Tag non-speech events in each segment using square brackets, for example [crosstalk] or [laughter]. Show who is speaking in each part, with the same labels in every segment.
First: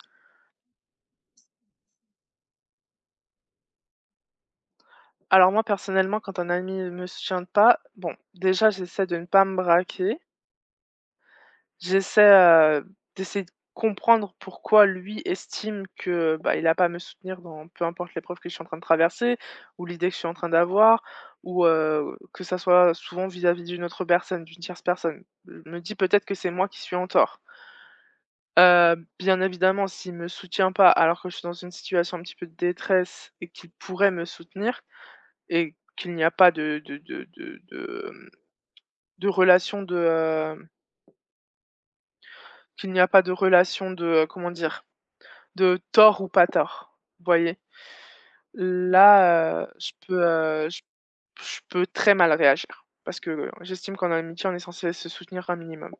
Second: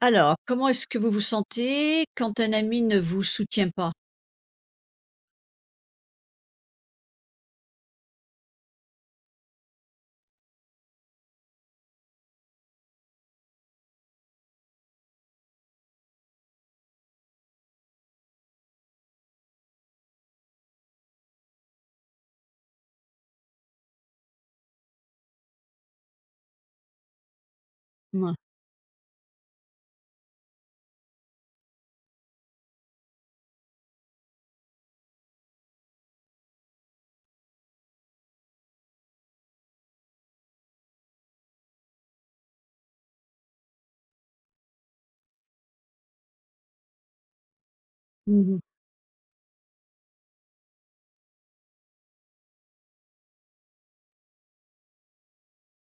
Speaker 1: Alors, comment est-ce que vous vous sentez quand un ami ne vous soutient pas?
Speaker 2: Alors moi, personnellement, quand un ami me soutient pas, bon, déjà, j'essaie de ne pas me braquer. J'essaie, d'essayer de comprendre pourquoi lui estime que, bah, il n'a pas à me soutenir dans peu importe l'épreuve que je suis en train de traverser ou l'idée que je suis en train d'avoir ou, que ça soit souvent vis-à-vis d'une autre personne, d'une tierce personne. Je me dis peut-être que c'est moi qui suis en tort.
Speaker 1: Mouais.
Speaker 2: Bien évidemment, s'il me soutient pas alors que je suis dans une situation un petit peu de détresse et qu'il pourrait me soutenir, et qu'il n'y a pas de relation de, qu'il n'y a pas de relation de, comment dire? De tort ou pas tort, vous voyez?
Speaker 1: Mmh mh.
Speaker 2: Là, je peux, je peux très mal réagir parce que, j'estime qu'en amitié, on est censé se soutenir un minimum.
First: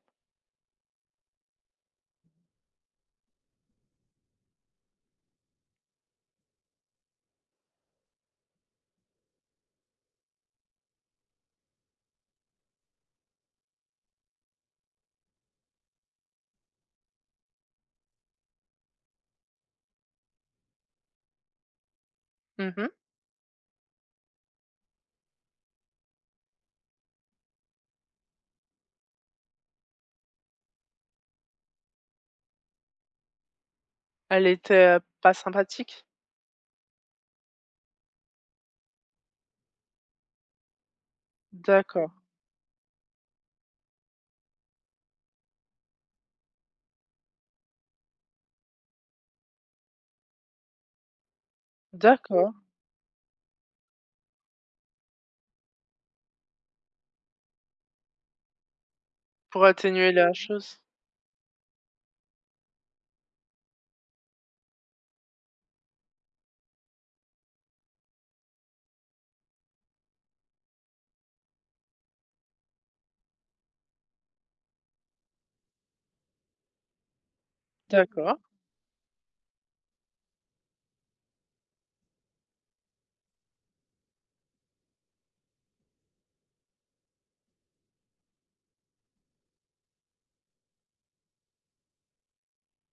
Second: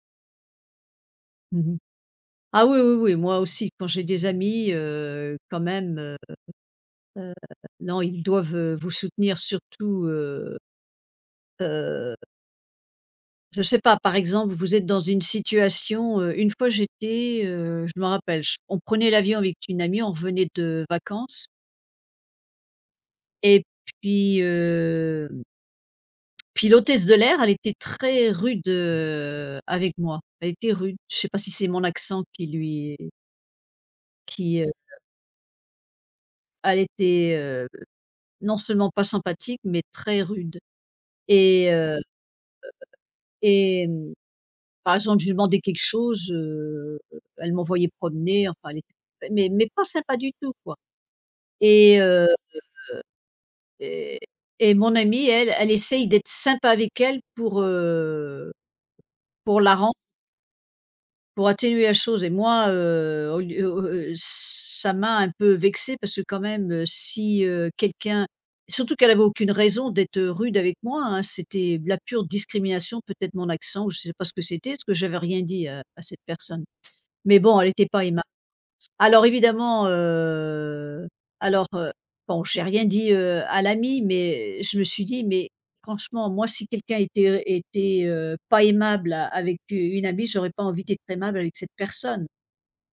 Speaker 1: Mmh. Ah oui, oui, oui, moi aussi, quand j'ai des amis, quand même, heu, non, ils doivent, vous soutenir surtout, heu, je ne sais pas, par exemple, vous êtes dans une situation, une fois j'étais, je me rappelle, je on prenait l'avion avec une amie, on revenait de vacances
Speaker 2: Mmh.
Speaker 1: et puis, Puis l'hôtesse de l'air, elle était très rude, avec moi. Elle était rude. Je sais pas si c'est mon accent qui lui
Speaker 2: Elle
Speaker 1: qui, heu
Speaker 2: était, pas sympathique?
Speaker 1: elle était, non seulement pas sympathique, mais très rude et
Speaker 2: D'accord,
Speaker 1: et mmh, par exemple, je lui demandais quelque chose, elle m'envoyait promener, enfin elle était mais pas sympa du tout, quoi et
Speaker 2: d'accord.
Speaker 1: et et mon amie, elle, elle essaye d'être sympa avec elle pour
Speaker 2: Pour
Speaker 1: la rendre.
Speaker 2: atténuer la chose?
Speaker 1: Pour atténuer la chose et moi, au lieu au ça m'a un peu vexée parce que quand même, si, quelqu'un surtout qu'elle avait aucune raison d'être, rude avec moi, hein. C'était de la pure discrimination, peut-être mon accent ou je ne sais pas ce que c'était, parce que j'avais rien dit à cette personne. Mais bon, elle n'était pas aima
Speaker 2: D'accord.
Speaker 1: alors évidemment, alors, heu, bon, j'ai rien dit, à l'ami, mais je me suis dit: «Mais franchement, moi, si quelqu'un était, pas aimable a avec u une amie, j'aurais pas envie d'être aimable avec cette personne».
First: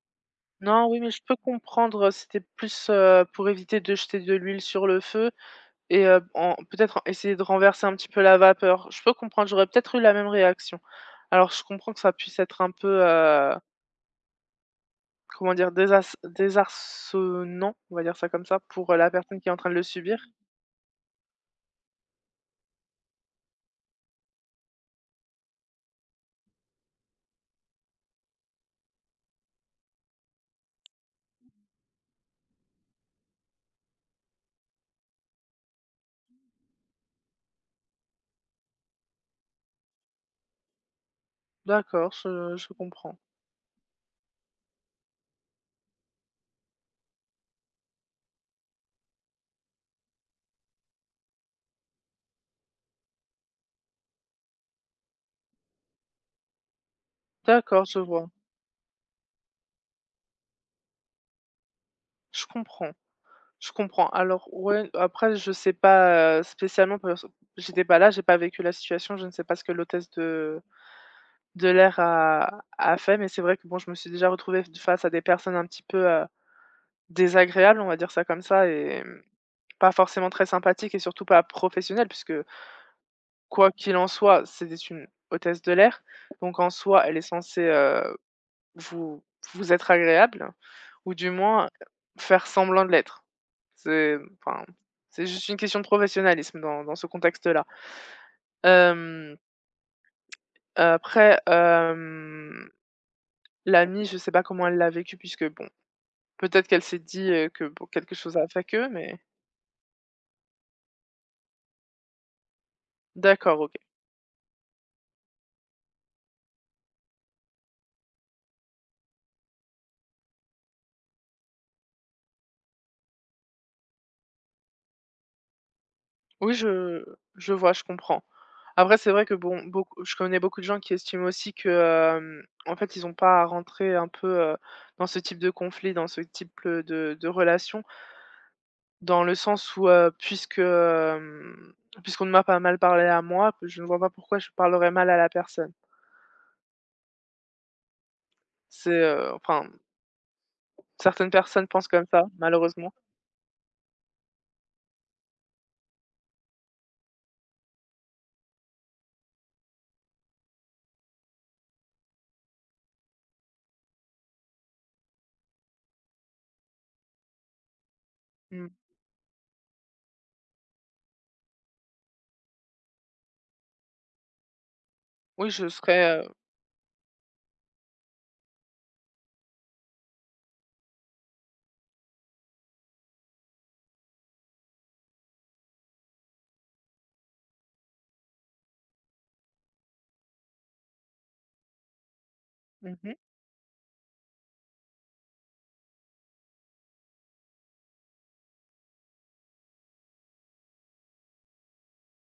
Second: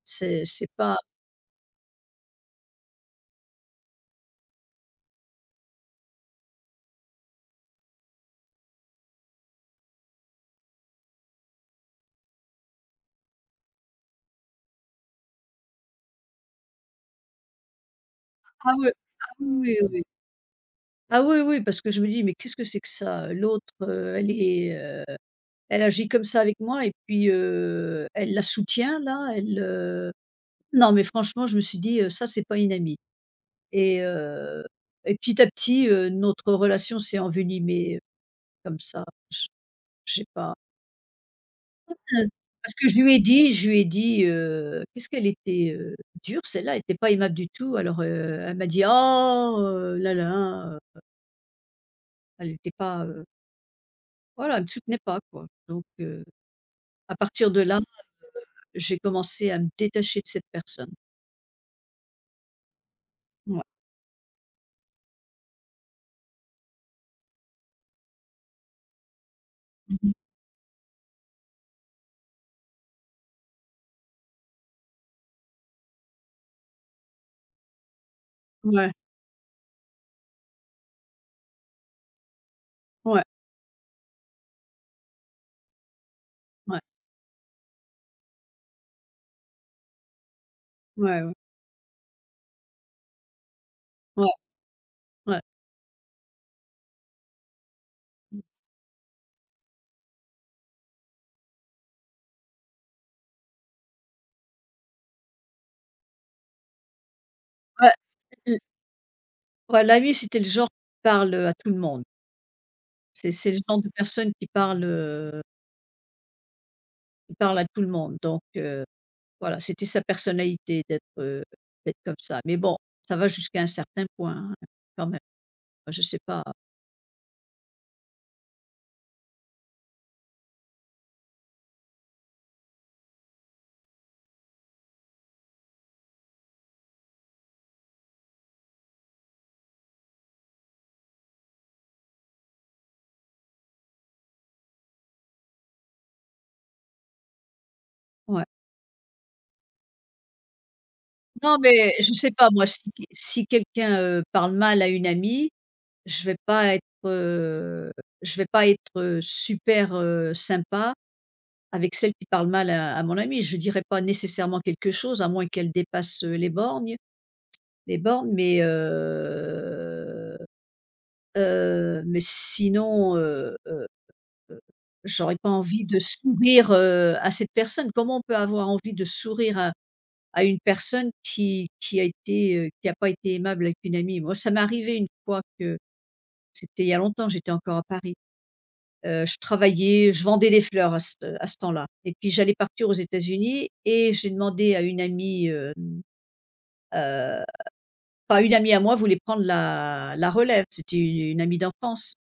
Speaker 1: C'est
Speaker 2: Non,
Speaker 1: pas
Speaker 2: oui, mais je peux comprendre, c'était plus, pour éviter de jeter de l'huile sur le feu. Et en peut-être essayer de renverser un petit peu la vapeur. Je peux comprendre, j'aurais peut-être eu la même réaction. Alors je comprends que ça puisse être un peu, comment dire? Désas Désarçonnant, on va dire ça comme ça,
Speaker 1: ah oui,
Speaker 2: pour la
Speaker 1: ah
Speaker 2: personne qui est en train de
Speaker 1: oui,
Speaker 2: le
Speaker 1: oui, oui.
Speaker 2: subir.
Speaker 1: Ah oui, oui, parce que je me dis: «Mais qu'est-ce que c'est que ça? L'autre, elle est, elle agit comme ça avec moi et puis, elle la soutient là, elle, heu». Non, mais franchement, je me suis dit: «Ça, c'est pas une amie». Et et petit à petit, notre relation s'est envenimée comme ça. Je je sais pas.
Speaker 2: D'accord,
Speaker 1: Euh,
Speaker 2: je
Speaker 1: parce que
Speaker 2: comprends.
Speaker 1: je lui ai dit, qu'est-ce qu'elle était, dure celle-là, elle était pas aimable du tout. Alors, elle m'a dit: «Oh, là là», elle était pas, voilà, elle ne me soutenait pas quoi. Donc, à partir de là,
Speaker 2: D'accord, je vois.
Speaker 1: j'ai commencé à me détacher de cette personne.
Speaker 2: Je comprends,
Speaker 1: Ouais.
Speaker 2: je comprends. Alors ouais, après je sais pas, spécialement parce que j'étais pas là, j'ai pas vécu la situation, je ne sais pas ce que l'hôtesse de l'air a a fait, mais c'est vrai que bon, je me suis déjà retrouvée face à des personnes un petit peu, désagréable, on va dire ça comme ça
Speaker 1: Ouais,
Speaker 2: et mmh, pas forcément très sympathique et surtout pas professionnelle puisque
Speaker 1: ouais,
Speaker 2: quoi qu'il en soit, c'était une hôtesse de l'air, donc en
Speaker 1: ouais,
Speaker 2: soi, elle est censée, vous vous être agréable ou
Speaker 1: ouais,
Speaker 2: du
Speaker 1: ouais,
Speaker 2: moins faire semblant de l'être. C'est
Speaker 1: ouais,
Speaker 2: enfin, c'est
Speaker 1: ouais.
Speaker 2: juste une question de professionnalisme dans dans ce contexte-là. Hem, après, l'amie, je sais pas comment elle l'a vécu puisque bon, peut-être qu'elle s'est dit, que bon
Speaker 1: Ouais,
Speaker 2: quelque chose a
Speaker 1: l
Speaker 2: fait que mais
Speaker 1: ouais, l'ami, c'était le genre qui parle, à tout le monde. C'est le
Speaker 2: d'accord, OK.
Speaker 1: genre de personne qui parle à tout le monde donc voilà, c'était sa personnalité d'être, d'être comme ça. Mais bon, ça va jusqu'à un certain point, hein, quand même. Moi, je sais pas.
Speaker 2: Oui, je vois, je comprends. Après, c'est vrai que bon, beaucoup je connais beaucoup de gens qui estiment aussi que, en fait, ils n'ont pas à rentrer un peu, heu, dans ce type de conflit, dans ce type, de relation, dans le sens où, puisque, puisqu'on ne m'a pas mal parlé à moi, je ne vois pas pourquoi je parlerais mal à la personne.
Speaker 1: Ouais.
Speaker 2: C'est, enfin, certaines
Speaker 1: Non,
Speaker 2: personnes pensent
Speaker 1: mais
Speaker 2: comme
Speaker 1: je
Speaker 2: ça,
Speaker 1: sais pas moi si
Speaker 2: malheureusement.
Speaker 1: quelqu'un, parle mal à une amie, je vais pas être, heu, je vais pas être, super, sympa avec celle qui parle mal à mon amie. Je dirais pas nécessairement quelque chose à moins qu'elle dépasse, les bornes
Speaker 2: Mmh.
Speaker 1: mais sinon, j'aurais
Speaker 2: Oui,
Speaker 1: pas
Speaker 2: je
Speaker 1: envie de
Speaker 2: serais,
Speaker 1: sourire, à cette personne. Comment on peut avoir envie de sourire à une personne qui a été, qui a pas été aimable avec une amie? Moi, ça m'est arrivé une fois que c'était il y a longtemps, j'étais encore à Paris. Je travaillais, je vendais des fleurs à cette à ce temps-là et puis j'allais partir aux
Speaker 2: mmh
Speaker 1: États-Unis et j'ai demandé à une amie, heu, enfin une amie à moi voulait prendre la relève, c'était une amie d'enfance.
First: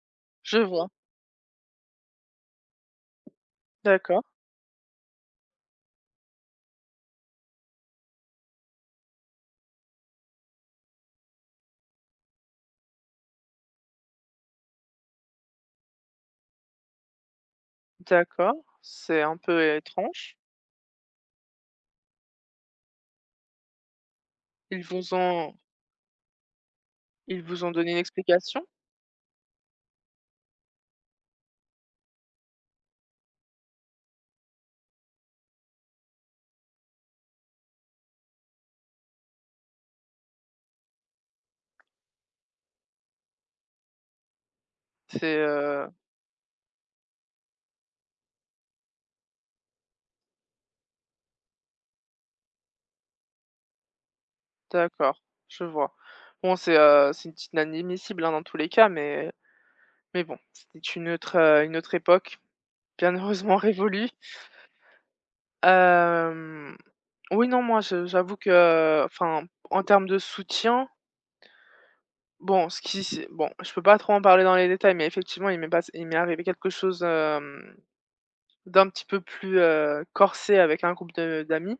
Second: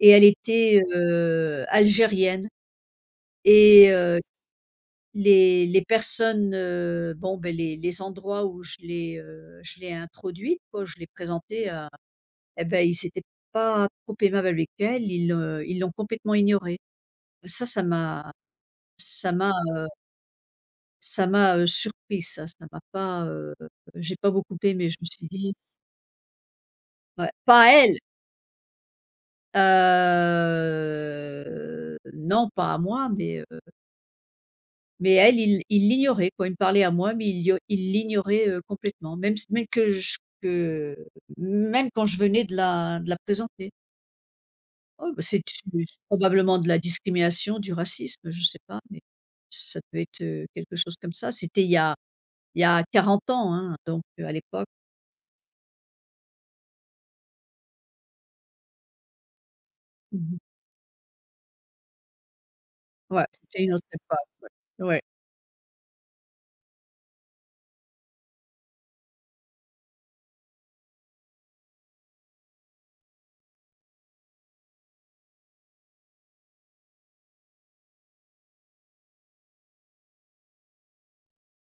Speaker 1: Et elle
Speaker 2: je
Speaker 1: était,
Speaker 2: vois.
Speaker 1: algérienne et
Speaker 2: D'accord,
Speaker 1: les personnes, bon, ben les endroits où je l'ai introduite, quoi, je l'ai présentée à eh ben ils s'étaient pas trop aimables avec elle, ils, ils l'ont complètement ignorée. Ça, ça m'a
Speaker 2: d'accord. C'est
Speaker 1: ça
Speaker 2: un
Speaker 1: m'a
Speaker 2: peu étrange.
Speaker 1: ça m'a, surpris ça, ça m'a pas, j'ai pas beaucoup
Speaker 2: Ils
Speaker 1: aimé. Je me
Speaker 2: vous
Speaker 1: suis dit
Speaker 2: ont
Speaker 1: ouais,
Speaker 2: Ils vous
Speaker 1: pas à
Speaker 2: ont donné une
Speaker 1: elle,
Speaker 2: explication?
Speaker 1: non, pas à moi, mais elle, il l'ignorait quoi. Il me parlait à moi, mais il l'ignorait, complètement. Même s même que je que Même quand je venais de la présenter. Oh bah,
Speaker 2: C'est,
Speaker 1: c'est du probablement de la discrimination, du racisme, je sais pas, mais ça peut être, quelque chose comme ça. C'était il y a Il y a 40 ans, hein, donc à l'époque.
Speaker 2: d'accord, je vois. Bon, c'est inadmissible, hein, dans tous les cas, mais bon,
Speaker 1: Mmh.
Speaker 2: c'était une autre époque, bien
Speaker 1: Ouais,
Speaker 2: heureusement
Speaker 1: c'était une autre
Speaker 2: révolue.
Speaker 1: époque. Ouais.
Speaker 2: Hem, oui, non, moi, je j'avoue que enfin, en termes de soutien, bon, ce qui s'est bon, je peux pas trop en parler dans les détails, mais effectivement, il m'est pas il m'est arrivé quelque chose, d'un petit peu plus, corsé avec un groupe de d'amis.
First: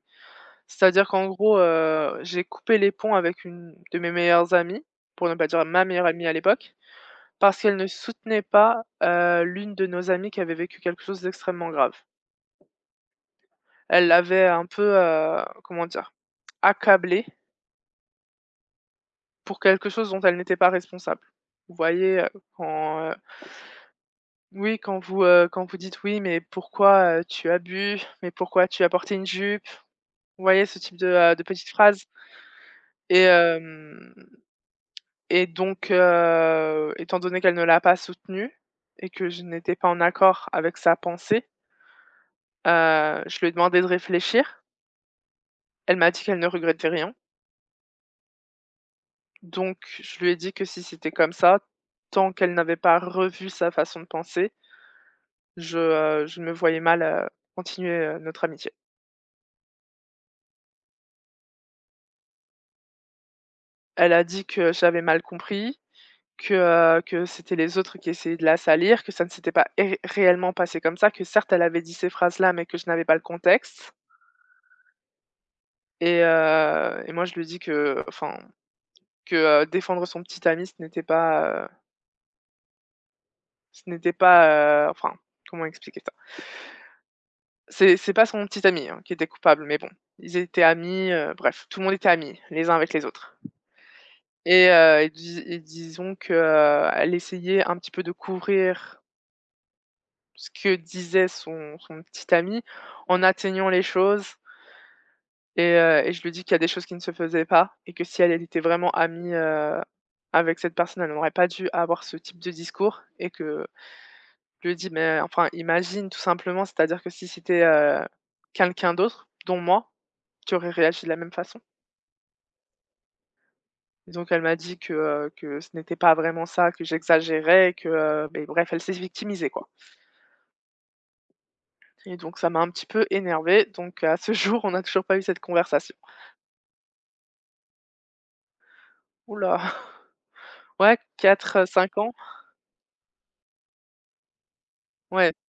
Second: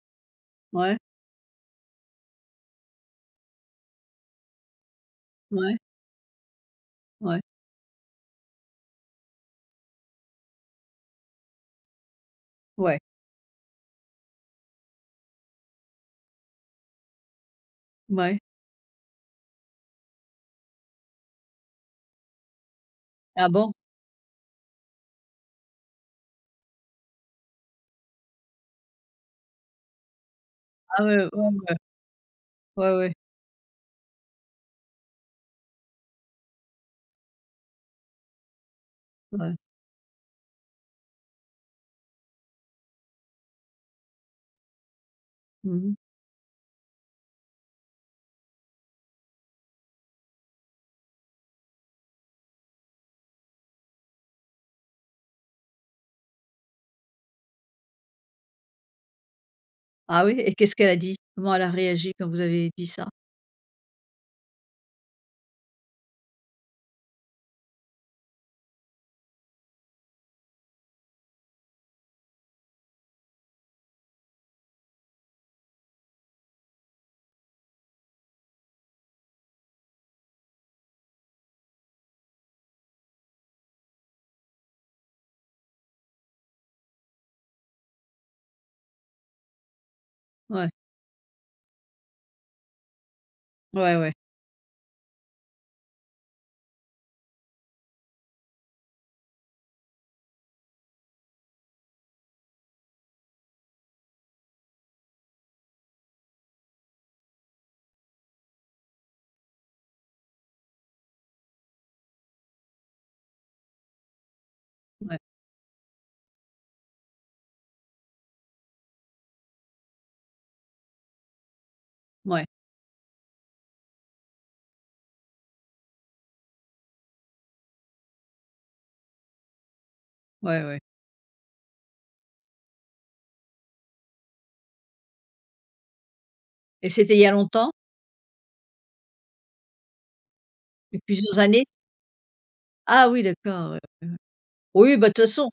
Speaker 1: Ouais,
Speaker 2: C'est-à-dire qu'en gros, j'ai coupé les ponts avec une de mes meilleures amies, pour ne pas dire
Speaker 1: ouais,
Speaker 2: ma meilleure amie à l'époque,
Speaker 1: ouais,
Speaker 2: parce qu'elle ne soutenait pas, l'une de nos amies qui avait vécu quelque chose d'extrêmement grave.
Speaker 1: ouais,
Speaker 2: Elle l'avait un peu, comment dire? Accablée
Speaker 1: ouais.
Speaker 2: pour quelque chose dont elle n'était pas responsable. Vous voyez, quand,
Speaker 1: Ah bon?
Speaker 2: oui, quand vous dites: «Oui, mais pourquoi, tu as bu? Mais pourquoi tu as porté une jupe?» Vous voyez ce type
Speaker 1: Ah ouais, ouais,
Speaker 2: de petites
Speaker 1: ouais.
Speaker 2: phrases.
Speaker 1: Ouais, ouais,
Speaker 2: et hem Et donc, étant donné qu'elle ne l'a pas soutenue et que je
Speaker 1: ouais.
Speaker 2: n'étais pas en accord avec sa pensée, je lui ai demandé de réfléchir. Elle
Speaker 1: Mmh.
Speaker 2: m'a dit qu'elle ne regrettait rien. Donc je lui ai dit que si c'était comme ça, tant qu'elle n'avait pas revu sa façon de penser, je me voyais mal, continuer, notre amitié.
Speaker 1: Ah oui? Et qu'est-ce qu'elle a dit? Comment elle a réagi quand vous avez dit ça?
Speaker 2: Elle a dit que j'avais mal compris, que, que c'était les autres qui essayaient de la salir, que ça ne s'était pas é réellement passé comme ça, que certes elle avait dit ces phrases-là, mais que je n'avais pas le contexte. Et moi je lui dis que enfin, que, défendre son petit ami, ce n'était pas, enfin, comment expliquer ça? C'est pas son petit ami, hein, qui était coupable, mais bon, ils étaient
Speaker 1: Ouais,
Speaker 2: amis, bref, tout le monde était amis, les uns avec les autres
Speaker 1: ouais, ouais,
Speaker 2: et disons qu'elle essayait un petit peu de couvrir ce que disait son son petit ami en atteignant les choses. Et je lui dis qu'il y a des choses qui ne se faisaient pas et que si elle elle était vraiment amie, avec cette personne, elle n'aurait pas dû avoir ce type de discours et que je lui dis:
Speaker 1: ouais,
Speaker 2: «Mais enfin imagine tout simplement, c'est-à-dire que si c'était, quelqu'un d'autre, dont moi, tu aurais réagi de la même façon».
Speaker 1: ouais,
Speaker 2: Et donc elle m'a dit que ce n'était pas vraiment ça, que j'exagérais que, beh, bref, elle s'est victimisée quoi
Speaker 1: ouais, ouais
Speaker 2: et donc ça m'a un petit peu énervée donc à ce [laughs] jour, on n'a toujours pas eu cette conversation.
Speaker 1: et c'était il y a longtemps?
Speaker 2: Oula, [laughs]
Speaker 1: Il
Speaker 2: ouais,
Speaker 1: y a plusieurs
Speaker 2: 4,
Speaker 1: années?
Speaker 2: 5 ans.
Speaker 1: Ah oui, d'accord, ouais, ouais, ouais. Oui, bah, de toute
Speaker 2: Ouais.
Speaker 1: façon,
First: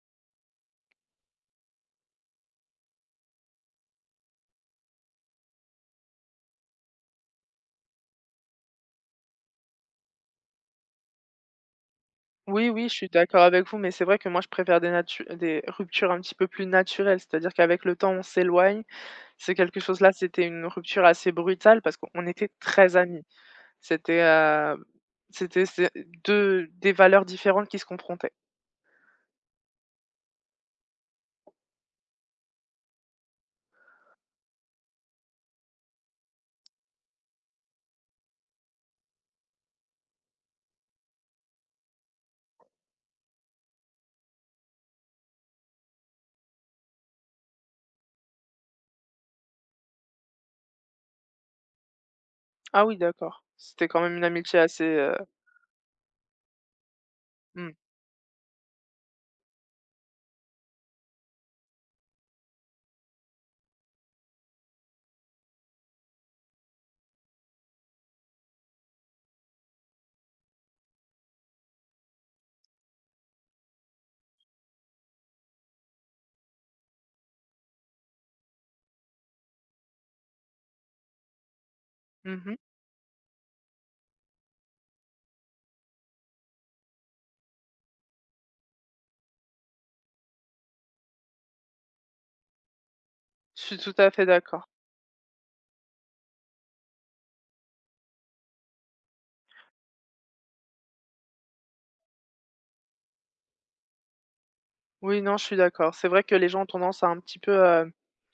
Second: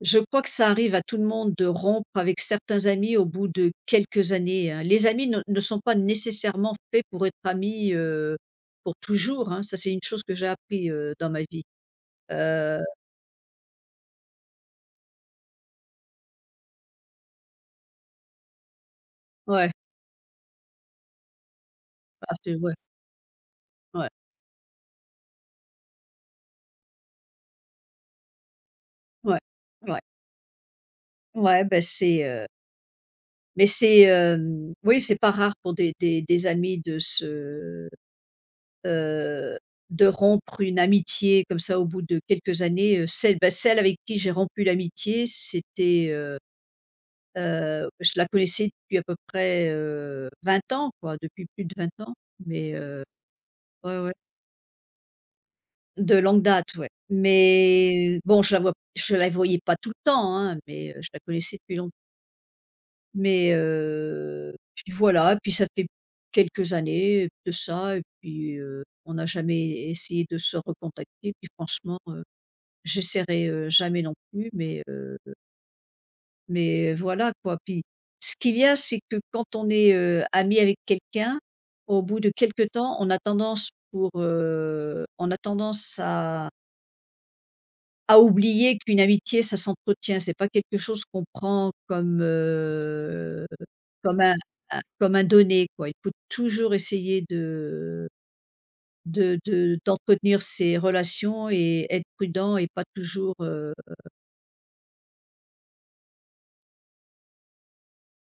Speaker 1: je crois que ça arrive à tout le monde de rompre avec certains amis au bout de quelques années, hein. Les amis ne sont pas nécessairement faits pour être amis, pour toujours, hein. Ça, c'est une chose que j'ai appris, dans ma vie.
Speaker 2: Oui,
Speaker 1: Heu,
Speaker 2: oui, je suis d'accord avec vous, mais c'est vrai que moi je préfère des ruptures un petit peu plus naturelles, c'est-à-dire qu'avec le temps on s'éloigne. C'est
Speaker 1: ouais,
Speaker 2: quelque chose là, c'était une rupture assez brutale parce qu'on
Speaker 1: ah
Speaker 2: était
Speaker 1: c'est ouais,
Speaker 2: très amis.
Speaker 1: ouais,
Speaker 2: C'était, c'est 2 des valeurs différentes qui se confrontaient.
Speaker 1: ouais, ouais, ouais, bah, mais c'est, oui, c'est pas rare pour des amis de se heu, de rompre une amitié comme ça au bout de quelques années, celle avec qui j'ai rompu l'amitié, je la connaissais depuis à peu près, 20 ans quoi, depuis plus de 20 ans, mais
Speaker 2: Ah oui, d'accord. C'était
Speaker 1: ouais,
Speaker 2: quand
Speaker 1: ouais,
Speaker 2: même une amitié assez,
Speaker 1: de longue date, ouais.
Speaker 2: mmh.
Speaker 1: Mais bon, je la voyais pas tout le temps, hein, mais je la connaissais depuis longtemps. Mais puis voilà, puis ça fait quelques années de ça et puis, on n'a jamais essayé de se recontacter, puis franchement, j'essaierai, jamais non plus, mais voilà quoi. Puis ce qu'il y a, c'est que quand on est, ami avec quelqu'un, au bout de
Speaker 2: Mmh.
Speaker 1: quelque temps, on a tendance à oublier qu'une amitié, ça s'entretient. C'est pas quelque chose qu'on prend comme,
Speaker 2: Je suis tout à
Speaker 1: comme
Speaker 2: fait
Speaker 1: un
Speaker 2: d'accord.
Speaker 1: un donné quoi. Il faut toujours essayer de d'entretenir ses relations et être prudent et pas toujours,
Speaker 2: Oui, non, je suis d'accord. C'est vrai que les gens ont tendance à un petit peu,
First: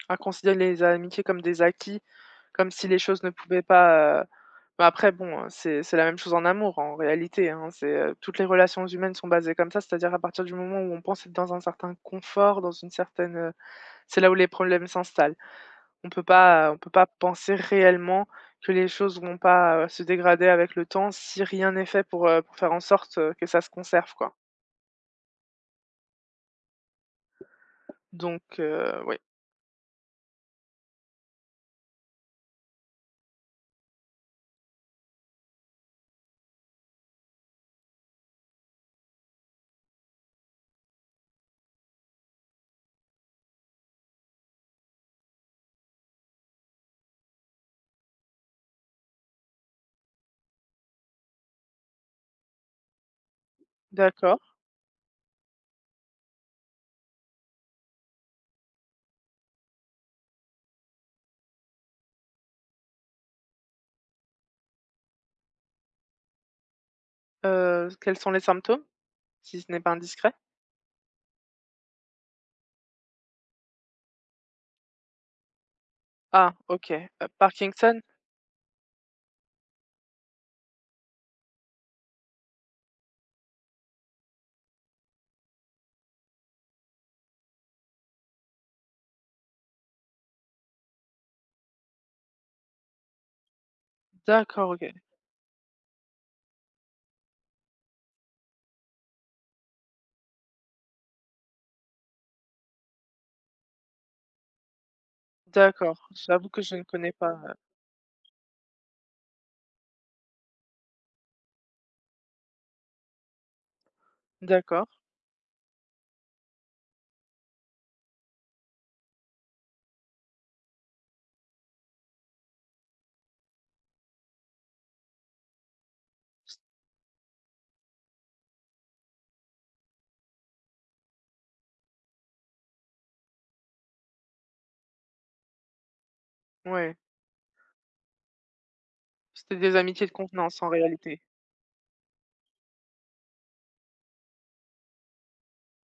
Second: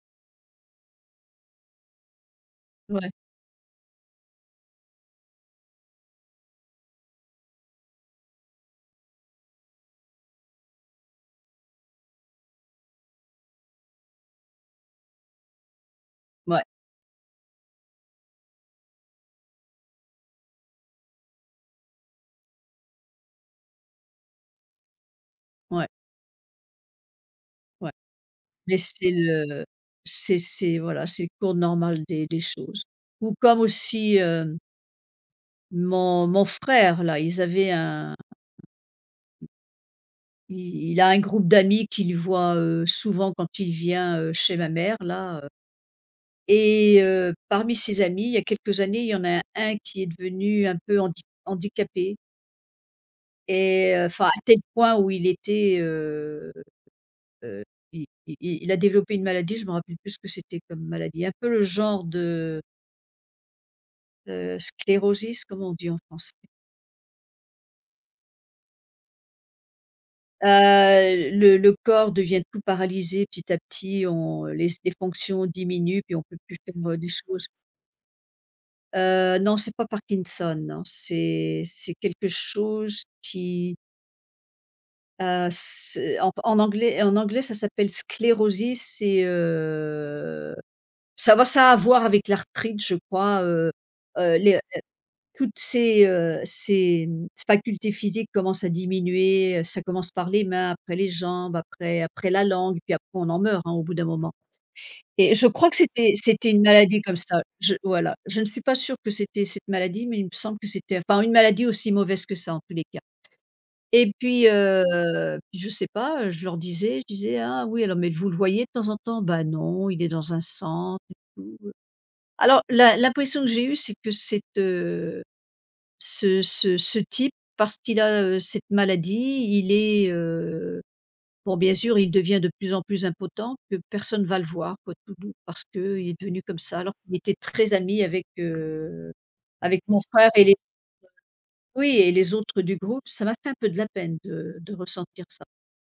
Speaker 2: à considérer les amitiés comme des acquis, comme si les
Speaker 1: ouais,
Speaker 2: choses ne pouvaient pas, bah, après bon, c'est la même chose en amour en réalité, hein. C'est, toutes les relations humaines sont basées comme ça, c'est-à-dire à partir du moment où on pense être dans un certain confort, dans une certaine, c'est là où les problèmes s'installent.
Speaker 1: ouais,
Speaker 2: On peut pas penser réellement que les choses vont pas, se dégrader avec le temps si rien n'est fait pour faire en sorte, que ça se conserve, quoi.
Speaker 1: ouais, ouais.
Speaker 2: Donc
Speaker 1: Mais c'est
Speaker 2: oui,
Speaker 1: le c'est voilà, c'est le cours normal des choses. Ou comme aussi, mon frère là, ils avaient un il a un groupe d'amis qu'il voit, souvent quand il vient, chez ma mère là, et parmi ses amis, il y a quelques années, il y en a un qui est devenu un peu handicapé et enfin
Speaker 2: d'accord.
Speaker 1: à tel point où il était, heu, il il il a développé une maladie, je me rappelle plus ce que c'était comme maladie. Un peu le genre de… sclérosis, comment on dit en français?
Speaker 2: Quels sont les symptômes? Si ce n'est pas indiscret?
Speaker 1: Le corps devient tout paralysé petit à petit, on les fonctions diminuent puis on peut
Speaker 2: Ah
Speaker 1: plus faire,
Speaker 2: OK,
Speaker 1: des choses.
Speaker 2: Parkinson?
Speaker 1: Non, c'est pas Parkinson, non, c'est quelque chose c'est en anglais ça s'appelle sclérosis, ça va ça a à voir avec l'arthrite je crois, les
Speaker 2: D'accord, OK.
Speaker 1: toutes ces, ces, mmh, facultés physiques commencent à diminuer, ça commence par les mains, après les jambes, après la langue, puis après on en meurt, hein, au bout d'un moment et je crois que
Speaker 2: D'accord, j'avoue
Speaker 1: c'était une
Speaker 2: que je ne
Speaker 1: maladie
Speaker 2: connais
Speaker 1: comme
Speaker 2: pas.
Speaker 1: ça. Je voilà, je ne suis pas sûre que c'était cette maladie, mais il me semble que c'était enfin une maladie aussi mauvaise que ça en tous les cas et puis,
Speaker 2: D'accord,
Speaker 1: puis je sais pas, je leur disais, je disais: «Ah oui, alors mais vous le voyez de temps en temps?» «Bah non, il est dans un centre et tout». Alors la l'impression que j'ai eue, c'est que cette, ce ce ce type parce qu'il a, cette maladie, il est, heu bon bien sûr il devient de plus en plus impotent que personne va le voir quoi, tout doux parce qu'il est devenu comme ça alors
Speaker 2: ouais.
Speaker 1: qu'il était très ami avec,
Speaker 2: C'était des
Speaker 1: avec mon
Speaker 2: amitiés de
Speaker 1: frère et les
Speaker 2: contenance en réalité.
Speaker 1: oui et les autres du groupe. Ça m'a fait un peu de la peine de ressentir ça.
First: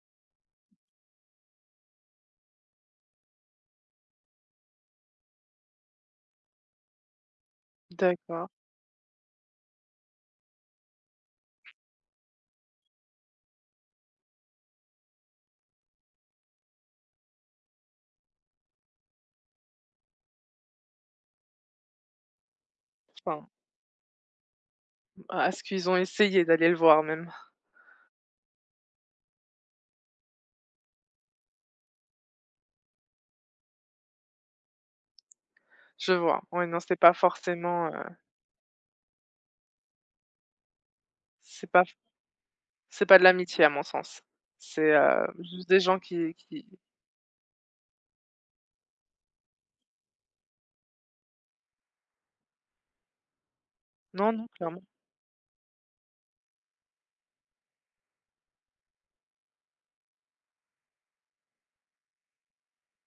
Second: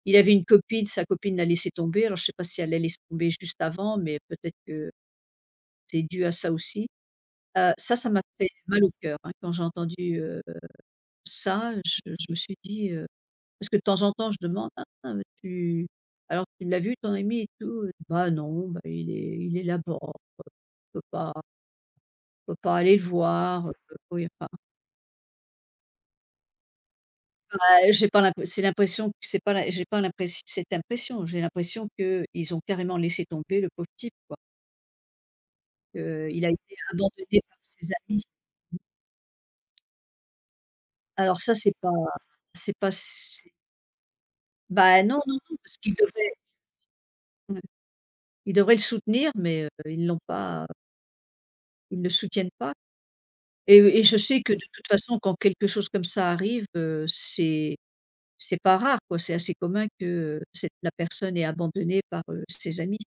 Speaker 1: Il avait une copine, sa copine l'a laissé tomber alors je sais pas si elle l'a laissé tomber juste avant mais peut-être que c'est dû à ça aussi. Ça, ça m'a
Speaker 2: D'accord.
Speaker 1: fait mal au cœur, hein, quand j'ai entendu, ça, je me suis dit, parce que de temps en temps, je demande: «Ah, tu alors tu l'as vu ton ami et tout?» «Bah non, bah il est là-bas, je peux pas je peux pas aller le
Speaker 2: Enfin,
Speaker 1: voir». Oui, enfin,
Speaker 2: à ce qu'ils ont essayé d'aller le voir même.
Speaker 1: bah, j'ai pas l'imp c'est l'impression que c'est pas la j'ai pas cette impression. J'ai l'impression que ils ont carrément laissé tomber le pauvre type quoi,
Speaker 2: Je
Speaker 1: que
Speaker 2: vois.
Speaker 1: il a
Speaker 2: Ouais,
Speaker 1: été
Speaker 2: non, c'est pas
Speaker 1: abandonné par
Speaker 2: forcément,
Speaker 1: ses amis. Alors ça,
Speaker 2: c'est
Speaker 1: c'est
Speaker 2: pas
Speaker 1: pas c'est pas
Speaker 2: c'est pas de
Speaker 1: c'est
Speaker 2: l'amitié à mon sens. C'est,
Speaker 1: bah non, non, non,
Speaker 2: juste
Speaker 1: parce
Speaker 2: des
Speaker 1: qu'ils
Speaker 2: gens
Speaker 1: devraient
Speaker 2: qui
Speaker 1: ouais, ils devraient le soutenir mais, ils ne le soutiennent pas. Et je
Speaker 2: non,
Speaker 1: sais
Speaker 2: non,
Speaker 1: que de
Speaker 2: clairement.
Speaker 1: toute façon, quand quelque chose comme ça arrive, c'est pas rare quoi, c'est assez commun que, cette la personne est abandonnée par, ses amis.